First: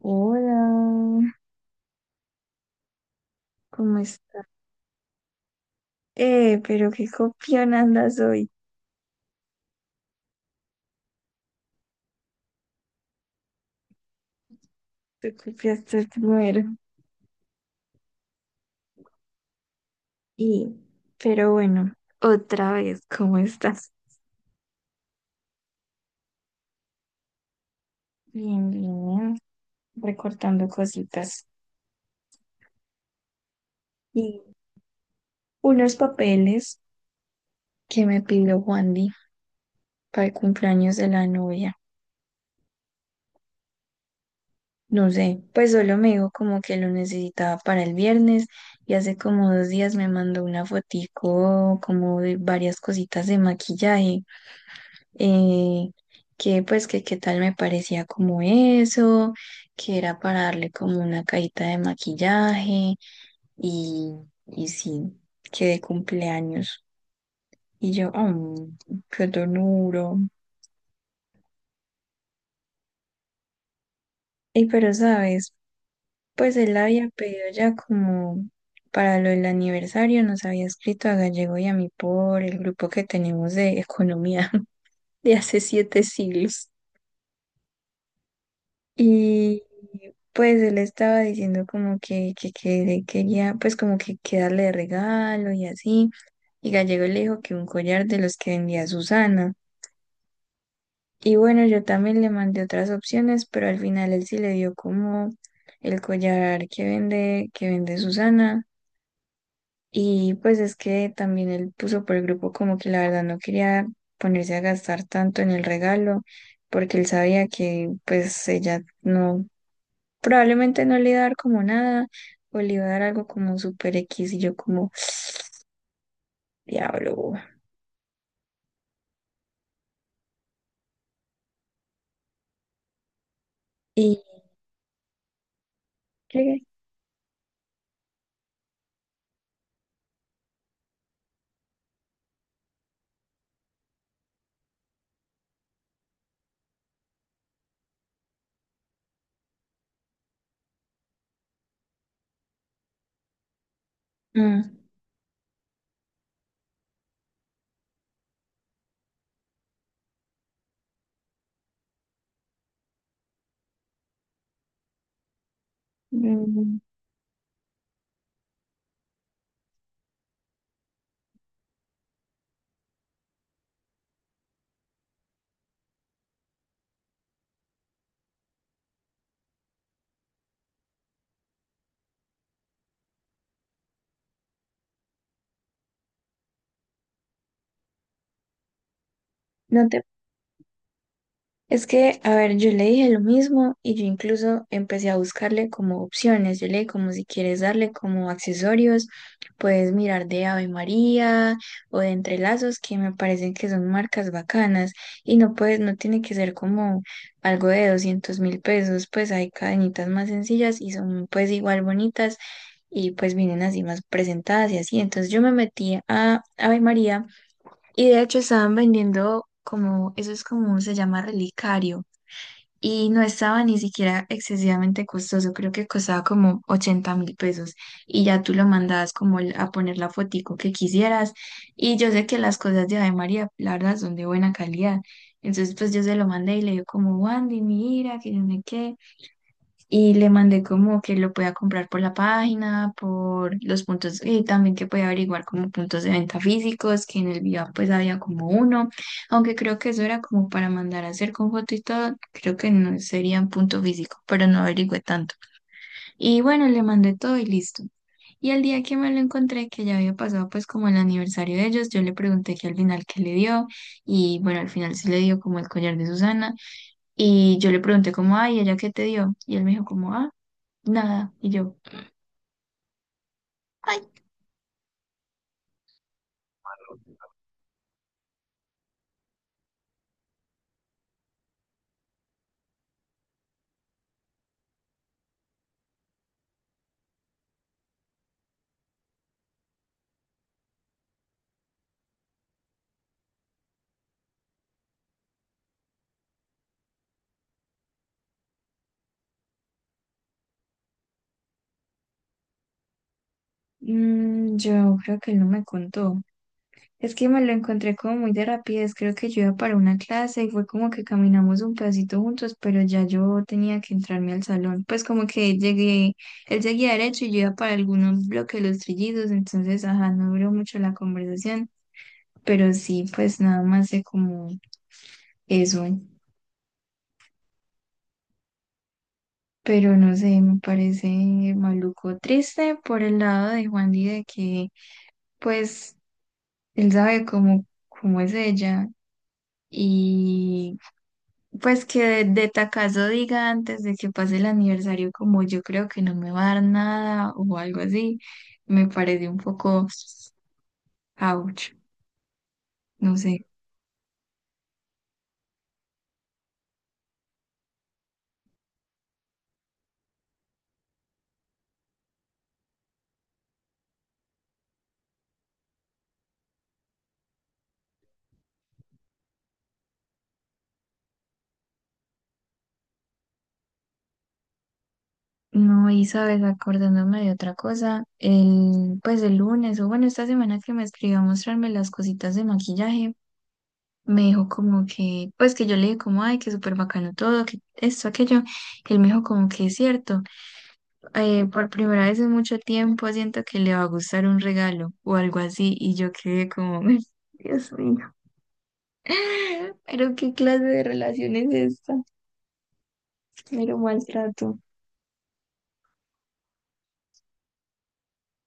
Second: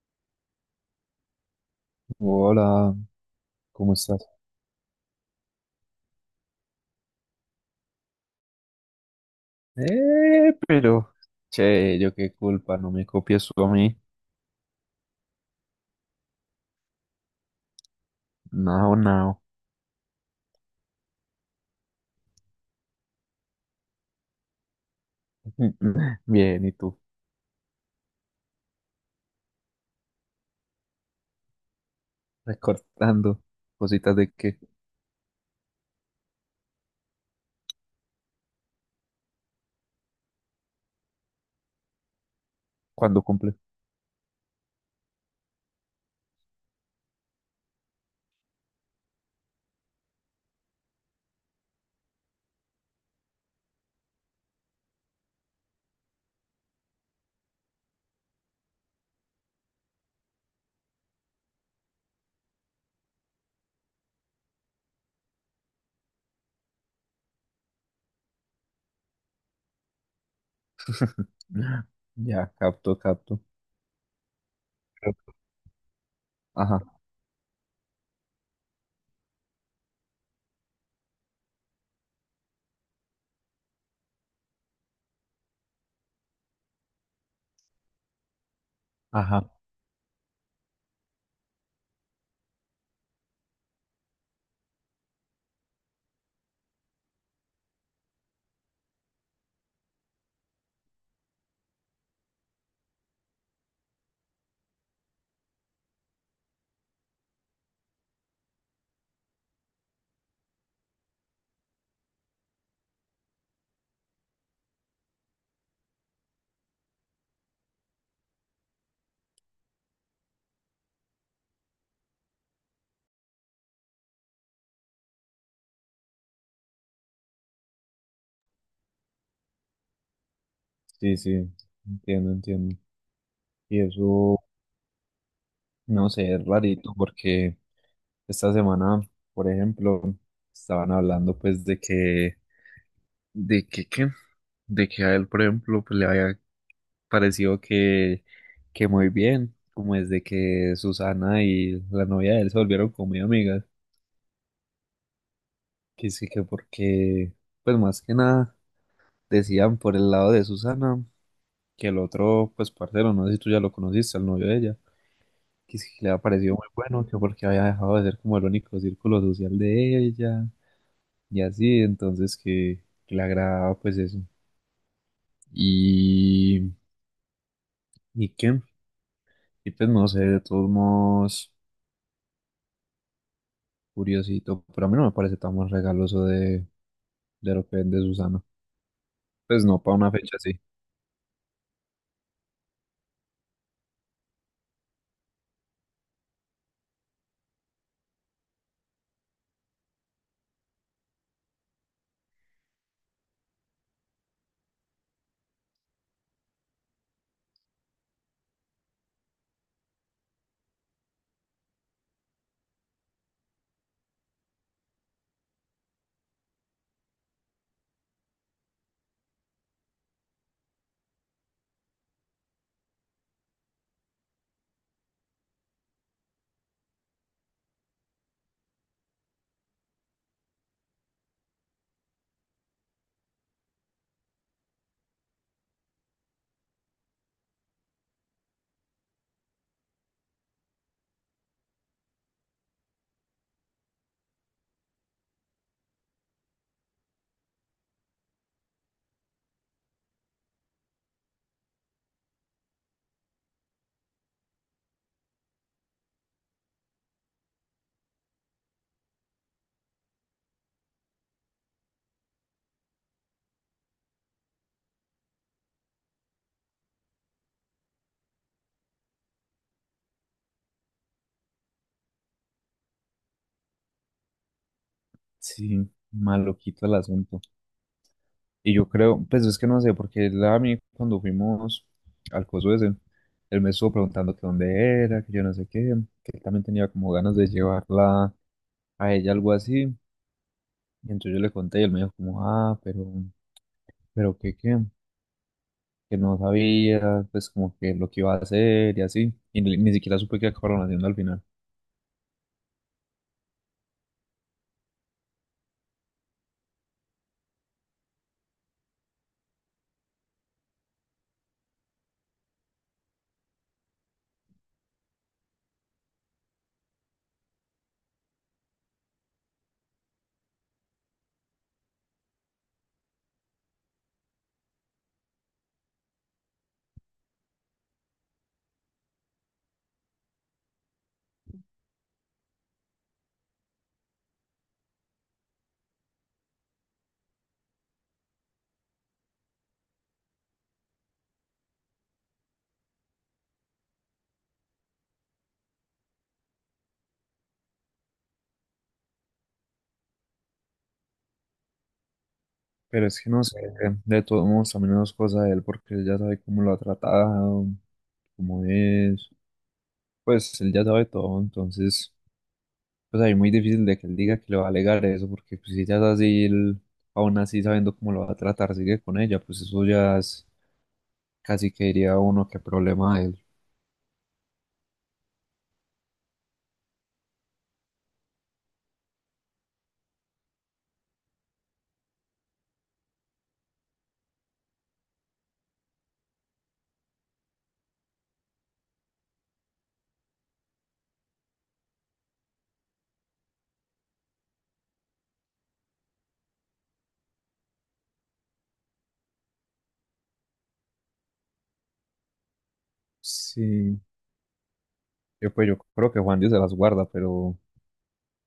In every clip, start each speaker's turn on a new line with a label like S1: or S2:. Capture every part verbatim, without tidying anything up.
S1: Hola,
S2: Hola, ¿cómo
S1: ¿cómo
S2: estás?
S1: estás? Eh, pero qué copión andas hoy.
S2: Eh, pero, che, yo qué culpa, no me copies tú a mí.
S1: Tú copiaste primero.
S2: No, no.
S1: Y, pero bueno, otra vez, ¿cómo estás?
S2: Bien, ¿y tú?
S1: Bien, bien, recortando cositas.
S2: Recortando cositas de
S1: Y
S2: que
S1: unos papeles que me pidió Juandi para el cumpleaños de la novia.
S2: cuando cumple.
S1: No sé, pues solo me dijo como que lo necesitaba para el viernes y hace como dos días me mandó una fotico como de varias cositas de maquillaje. eh, que pues que qué tal me parecía como eso, que era para darle como una cajita de maquillaje y, y sí, que de cumpleaños. Y yo, "Mm, qué ternuro.
S2: Ya, capto, capto.
S1: Y pero
S2: Creo-
S1: sabes, pues él
S2: Ajá,
S1: había pedido ya como para lo del aniversario, nos había escrito a Gallego y a mí por el grupo que tenemos de economía de hace siete siglos.
S2: ajá.
S1: Y pues él estaba diciendo como que, que, que le quería, pues como que, que darle de regalo y así. Y Gallego le dijo que un collar de los que vendía Susana. Y bueno, yo también le mandé otras opciones, pero al final él sí le dio como el collar que vende, que vende Susana. Y pues es que también él puso por el grupo como que la verdad no quería ponerse a gastar tanto en el regalo, porque él sabía que pues ella no. Probablemente no le iba a dar como nada o le iba a dar algo como super X y yo como diablo.
S2: Sí, sí, entiendo, entiendo. Y
S1: Y
S2: eso, no sé, es
S1: llegué.
S2: rarito porque esta semana, por ejemplo, estaban hablando pues de que, de que, ¿qué? De que a él, por ejemplo, pues le había pareció que, que muy bien, como desde que Susana y la novia de él se volvieron como muy amigas,
S1: Mm,
S2: que sí que porque, pues más que nada, decían por el lado de Susana que el otro, pues parcero, no sé si tú ya lo conociste, el novio de ella, que sí que le había parecido muy
S1: mm,
S2: bueno, que porque había dejado de ser como el único círculo social de ella, y así, entonces que, que, le agradaba pues eso. Y, ¿Y qué? Y pues no sé, de todos modos. Curiosito, pero a mí no me parece tan más regaloso de, de lo que vende Susana. Pues no,
S1: no
S2: para
S1: te.
S2: una fecha así.
S1: Es que, a ver, yo le dije lo mismo y yo incluso empecé a buscarle como opciones. Yo le dije como si quieres darle como accesorios, puedes mirar de Ave María o de Entrelazos, que me parecen que son marcas bacanas y no puedes, no tiene que ser como algo de doscientos mil pesos, pues hay cadenitas más sencillas y son pues igual bonitas y pues vienen así más presentadas y así. Entonces yo me metí a Ave María y de hecho estaban vendiendo como, eso es como, se llama relicario. Y no estaba ni siquiera excesivamente costoso, creo que costaba como ochenta mil pesos. Y ya tú lo mandabas como el- a poner la fotico que quisieras. Y yo sé que las cosas de Ave María, la verdad, son de buena calidad. Entonces pues yo se lo mandé y le digo como, Wandy, mira, que yo no sé qué. Y le mandé como que lo pueda comprar por la página, por los puntos, y también que pueda averiguar como puntos de venta físicos, que en el Viva pues había como uno, aunque creo que eso era como para mandar a hacer con foto y todo, creo que no sería un punto físico, pero no averigüé tanto. Y bueno, le mandé todo y listo. Y al día que me lo encontré, que ya había pasado pues como el aniversario de ellos, yo le pregunté que al final qué le dio, y bueno, al final sí le dio como el collar de Susana, y yo le pregunté como, ay, ¿ella qué te dio? Y él me dijo como, ah. Nada. Y yo, ay,
S2: Sí, maloquito el asunto. Y yo creo, pues es que no sé, porque él a mí cuando fuimos al coso ese, él me estuvo preguntando que dónde era, que yo no sé qué, que él también tenía como ganas de llevarla a ella, algo así. Y entonces yo le conté y él me dijo como, ah, pero, pero qué, qué, que no sabía, pues como que lo que iba a hacer y así. Y ni, ni siquiera supe qué acabaron haciendo al final.
S1: mm, yo creo que él no me contó. Es que me lo encontré como muy de rapidez. Creo que yo iba para una clase y fue como que caminamos un pedacito juntos, pero ya yo tenía que entrarme al salón. Pues como que llegué, él seguía derecho y yo iba para algunos bloques de los trillidos, entonces, ajá, no duró mucho la conversación. Pero sí, pues nada más sé como eso. Pero no sé, me parece maluco triste por el lado de Juan y de que, pues. Él sabe cómo, cómo es ella. Y pues que de, de tacazo diga antes de que pase el aniversario, como yo creo que no me va a dar nada o algo así, me parece un poco ouch,
S2: Pero
S1: no
S2: es que no
S1: sé.
S2: sé, de todos modos también no es cosa de él porque él ya sabe cómo lo ha tratado, cómo es, pues él ya sabe todo, entonces pues ahí es muy difícil de que él diga que le va a alegar eso porque pues, si ella es así, él, aún así sabiendo cómo lo va a tratar, sigue con ella, pues eso ya es casi que diría uno que problema de él.
S1: No, y sabes, acordándome de otra cosa, el, pues el lunes o bueno, esta semana que me escribió a mostrarme las cositas de maquillaje, me dijo como que, pues que yo le dije como, ay, que súper bacano todo, que esto, aquello, él me dijo como que es cierto. Eh, por primera vez en mucho tiempo siento que le va a gustar un regalo o algo así y yo quedé como, Dios mío, pero qué clase de relación es esta, pero
S2: Sí,
S1: maltrato.
S2: yo pues yo creo que Juan Dios se las guarda, pero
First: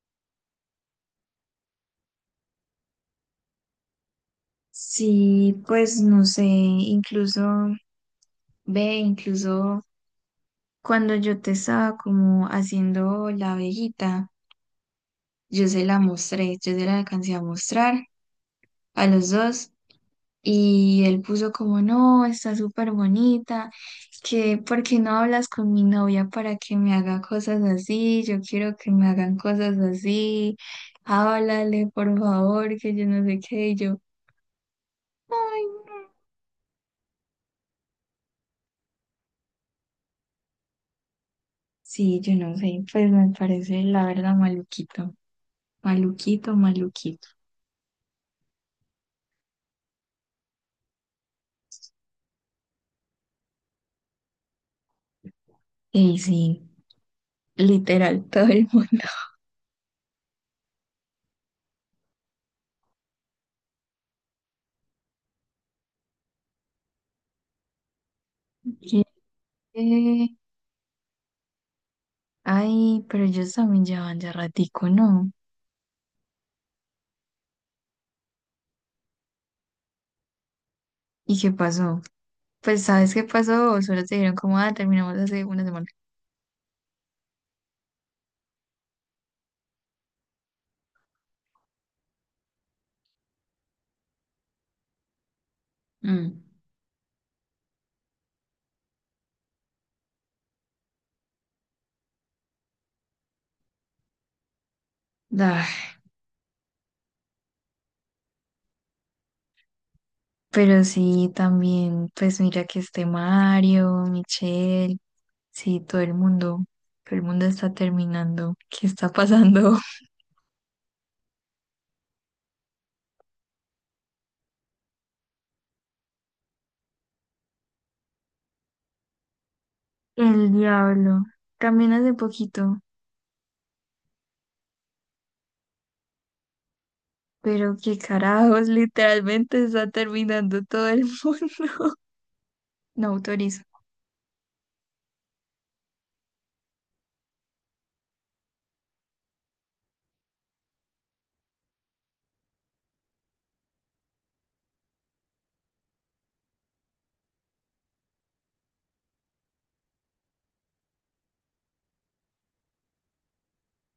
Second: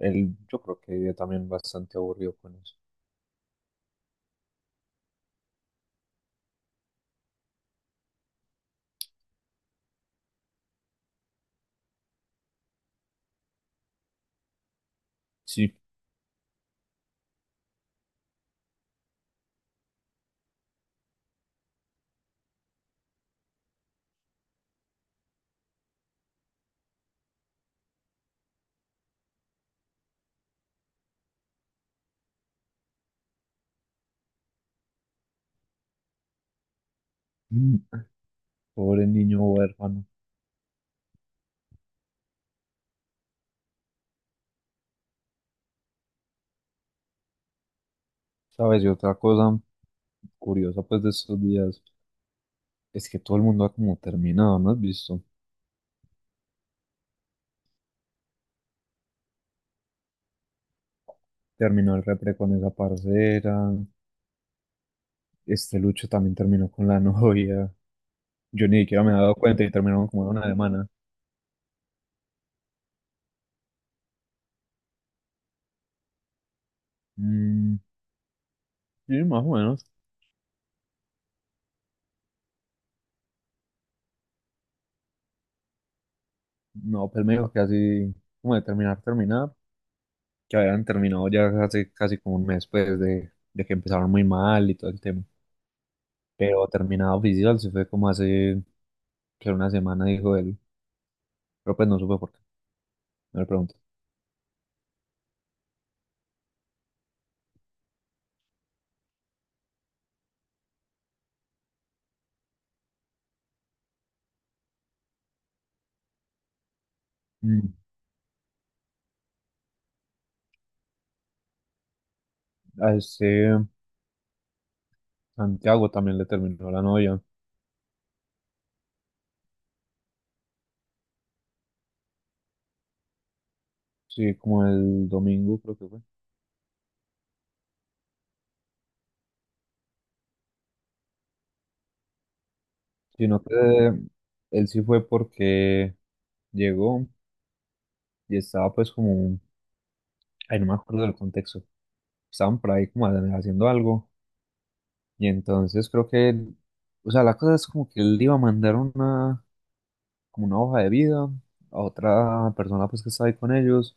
S2: él yo creo que vive también bastante aburrido con eso.
S1: Sí, pues no sé, incluso, ve, incluso cuando yo te estaba como haciendo la abejita, yo
S2: Sí,
S1: se la mostré, yo se la alcancé a mostrar a los dos. Y él puso como, no, está súper bonita, que por qué no hablas con mi novia para que me haga cosas así, yo quiero que me hagan cosas así, háblale por favor, que yo no sé qué, y yo, ay, no.
S2: Mm, pobre niño huérfano.
S1: Sí, yo no sé, pues me parece la verdad maluquito, maluquito, maluquito.
S2: ¿Sabes? Y otra cosa. Curiosa pues de estos días es que todo el mundo ha como terminado, ¿no has visto?
S1: Y sí, literal, todo el mundo.
S2: Terminó el repre con esa parcera, este Lucho también terminó con la novia, yo ni siquiera me había dado cuenta y terminaron como
S1: quiere-
S2: de una semana.
S1: Ay, pero ellos también llevan ya ratico, ¿no?
S2: Mm, sí, más o menos.
S1: ¿Y qué pasó? Pues, ¿sabes qué pasó? Solo te dijeron como, ah, terminamos hace una semana.
S2: No, pues me dijo que así, como de terminar, terminar, que habían terminado ya hace casi como un mes pues de, de, que empezaron muy mal y todo el tema.
S1: Mm,
S2: Pero terminado oficial se fue como hace que una semana, dijo él, pero pues no supe por qué, no le pregunté.
S1: ah. Pero sí, también, pues mira que este Mario, Michelle, sí, todo el mundo, todo el mundo
S2: Mm,
S1: está terminando. ¿Qué está pasando?
S2: a este Santiago también le terminó la novia.
S1: El diablo. También hace poquito,
S2: Sí, como el domingo creo que fue.
S1: pero qué carajos, literalmente está terminando todo el mundo. No
S2: Sino
S1: autorizo.
S2: que él sí fue porque llegó y estaba pues como, ay, no me acuerdo del contexto. Estaban por ahí como haciendo algo. Y entonces creo que, o sea, la cosa es como que él iba a mandar una, como una hoja de vida a otra persona pues que estaba ahí con ellos.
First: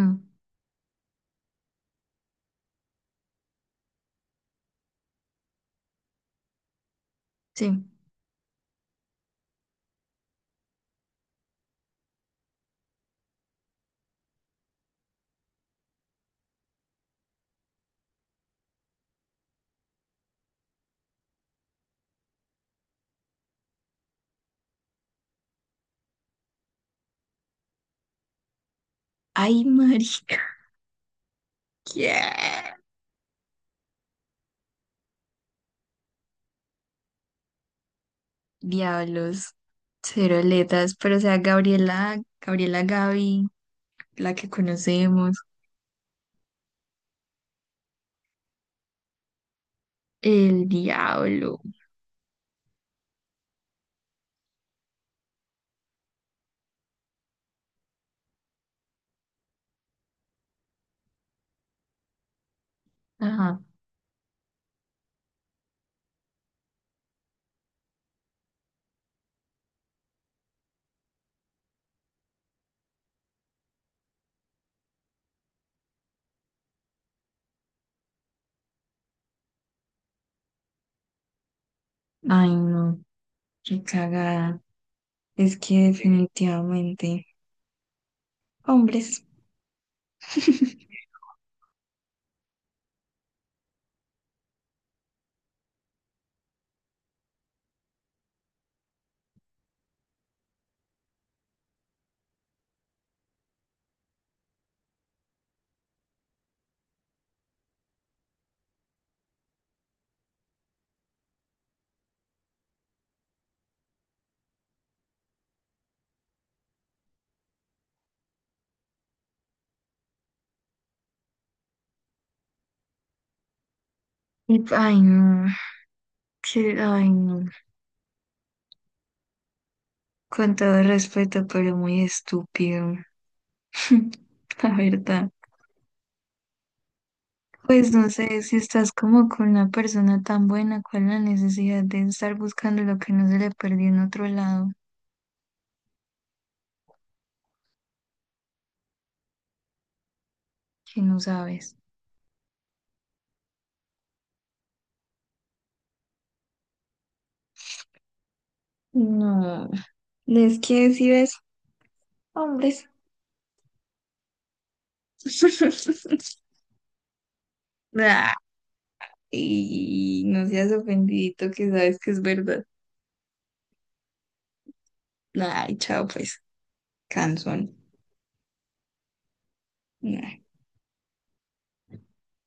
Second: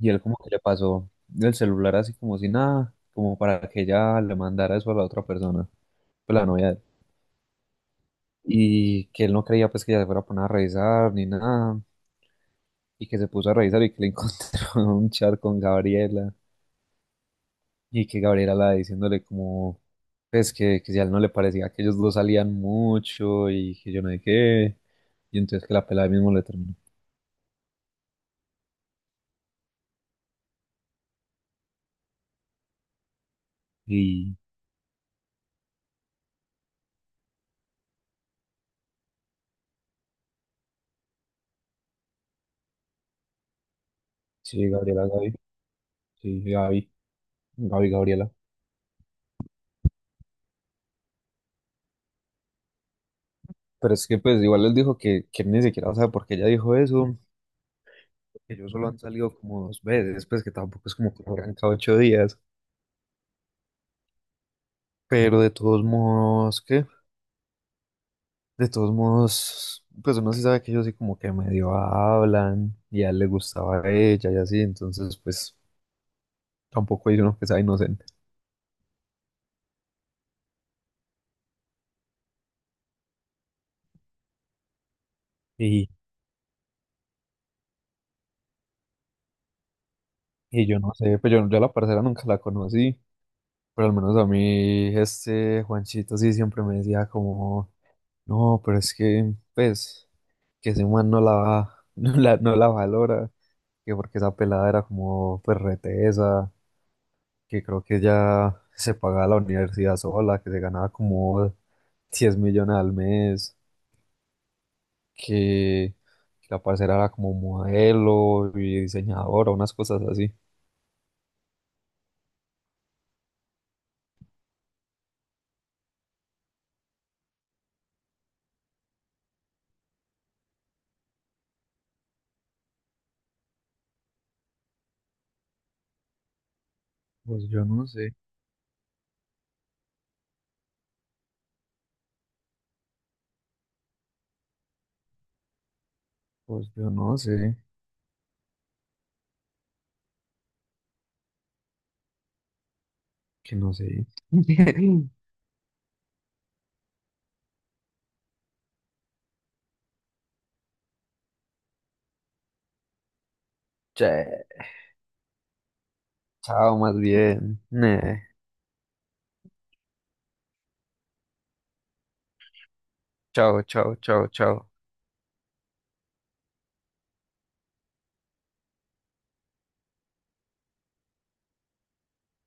S2: Y él como que le pasó el celular así como si nada, como para que ella le mandara eso a la otra persona, pues la novia de él.
S1: sí.
S2: Y que él no creía pues que ella se fuera a poner a revisar ni nada, y que se puso a revisar y que le encontró un chat con Gabriela, y que Gabriela la diciéndole como, pues que, que, si a él no le parecía que ellos dos salían mucho y que yo no sé qué, y entonces que la pelada mismo le terminó.
S1: Ay, marica. ¿Qué?
S2: Y
S1: Diablos, cero aletas, pero o sea, Gabriela, Gabriela Gaby, la que
S2: sí, Gabriela, Gaby,
S1: conocemos,
S2: sí, Gaby, Gaby, Gabriela.
S1: el diablo.
S2: Pero es que pues igual él dijo que, que él ni siquiera sabe por qué ella dijo eso, que ellos solo han salido como dos veces, pues que tampoco es como que arranca ocho días.
S1: Ajá.
S2: Pero de todos modos, ¿qué? De todos modos, pues uno sí sabe que ellos sí como que medio hablan y a él le gustaba a ella y así, entonces pues tampoco hay uno que sea inocente.
S1: Ay, no, qué cagada. Es que
S2: Y,
S1: definitivamente, hombres.
S2: y yo no sé, pues yo, yo a la parcera nunca la conocí, pero al menos a mí este Juanchito sí siempre me decía como, no, pero es que pues que ese man no la, va- no la, no la valora, que porque esa pelada era como pues retesa que creo que ya se pagaba la universidad sola, que se ganaba como diez millones al mes, que, que, la parcera era como modelo y diseñadora, unas cosas así.
S1: Y, ay, no, que, ay, no. Con todo respeto, pero muy estúpido. La verdad.
S2: Pues yo no
S1: Pues no
S2: sé,
S1: sé, si estás como con una persona tan buena, ¿cuál es la necesidad de estar buscando lo que no se le perdió en otro lado
S2: pues yo no sé.
S1: que no sabes?
S2: Que no sé.
S1: No, es que si ves hombres.
S2: Che, chao, más bien. Ne,
S1: Ay, no seas ofendidito que sabes que es verdad.
S2: chao, chao, chao, chao.
S1: Ay, chao pues, cansón. Ay.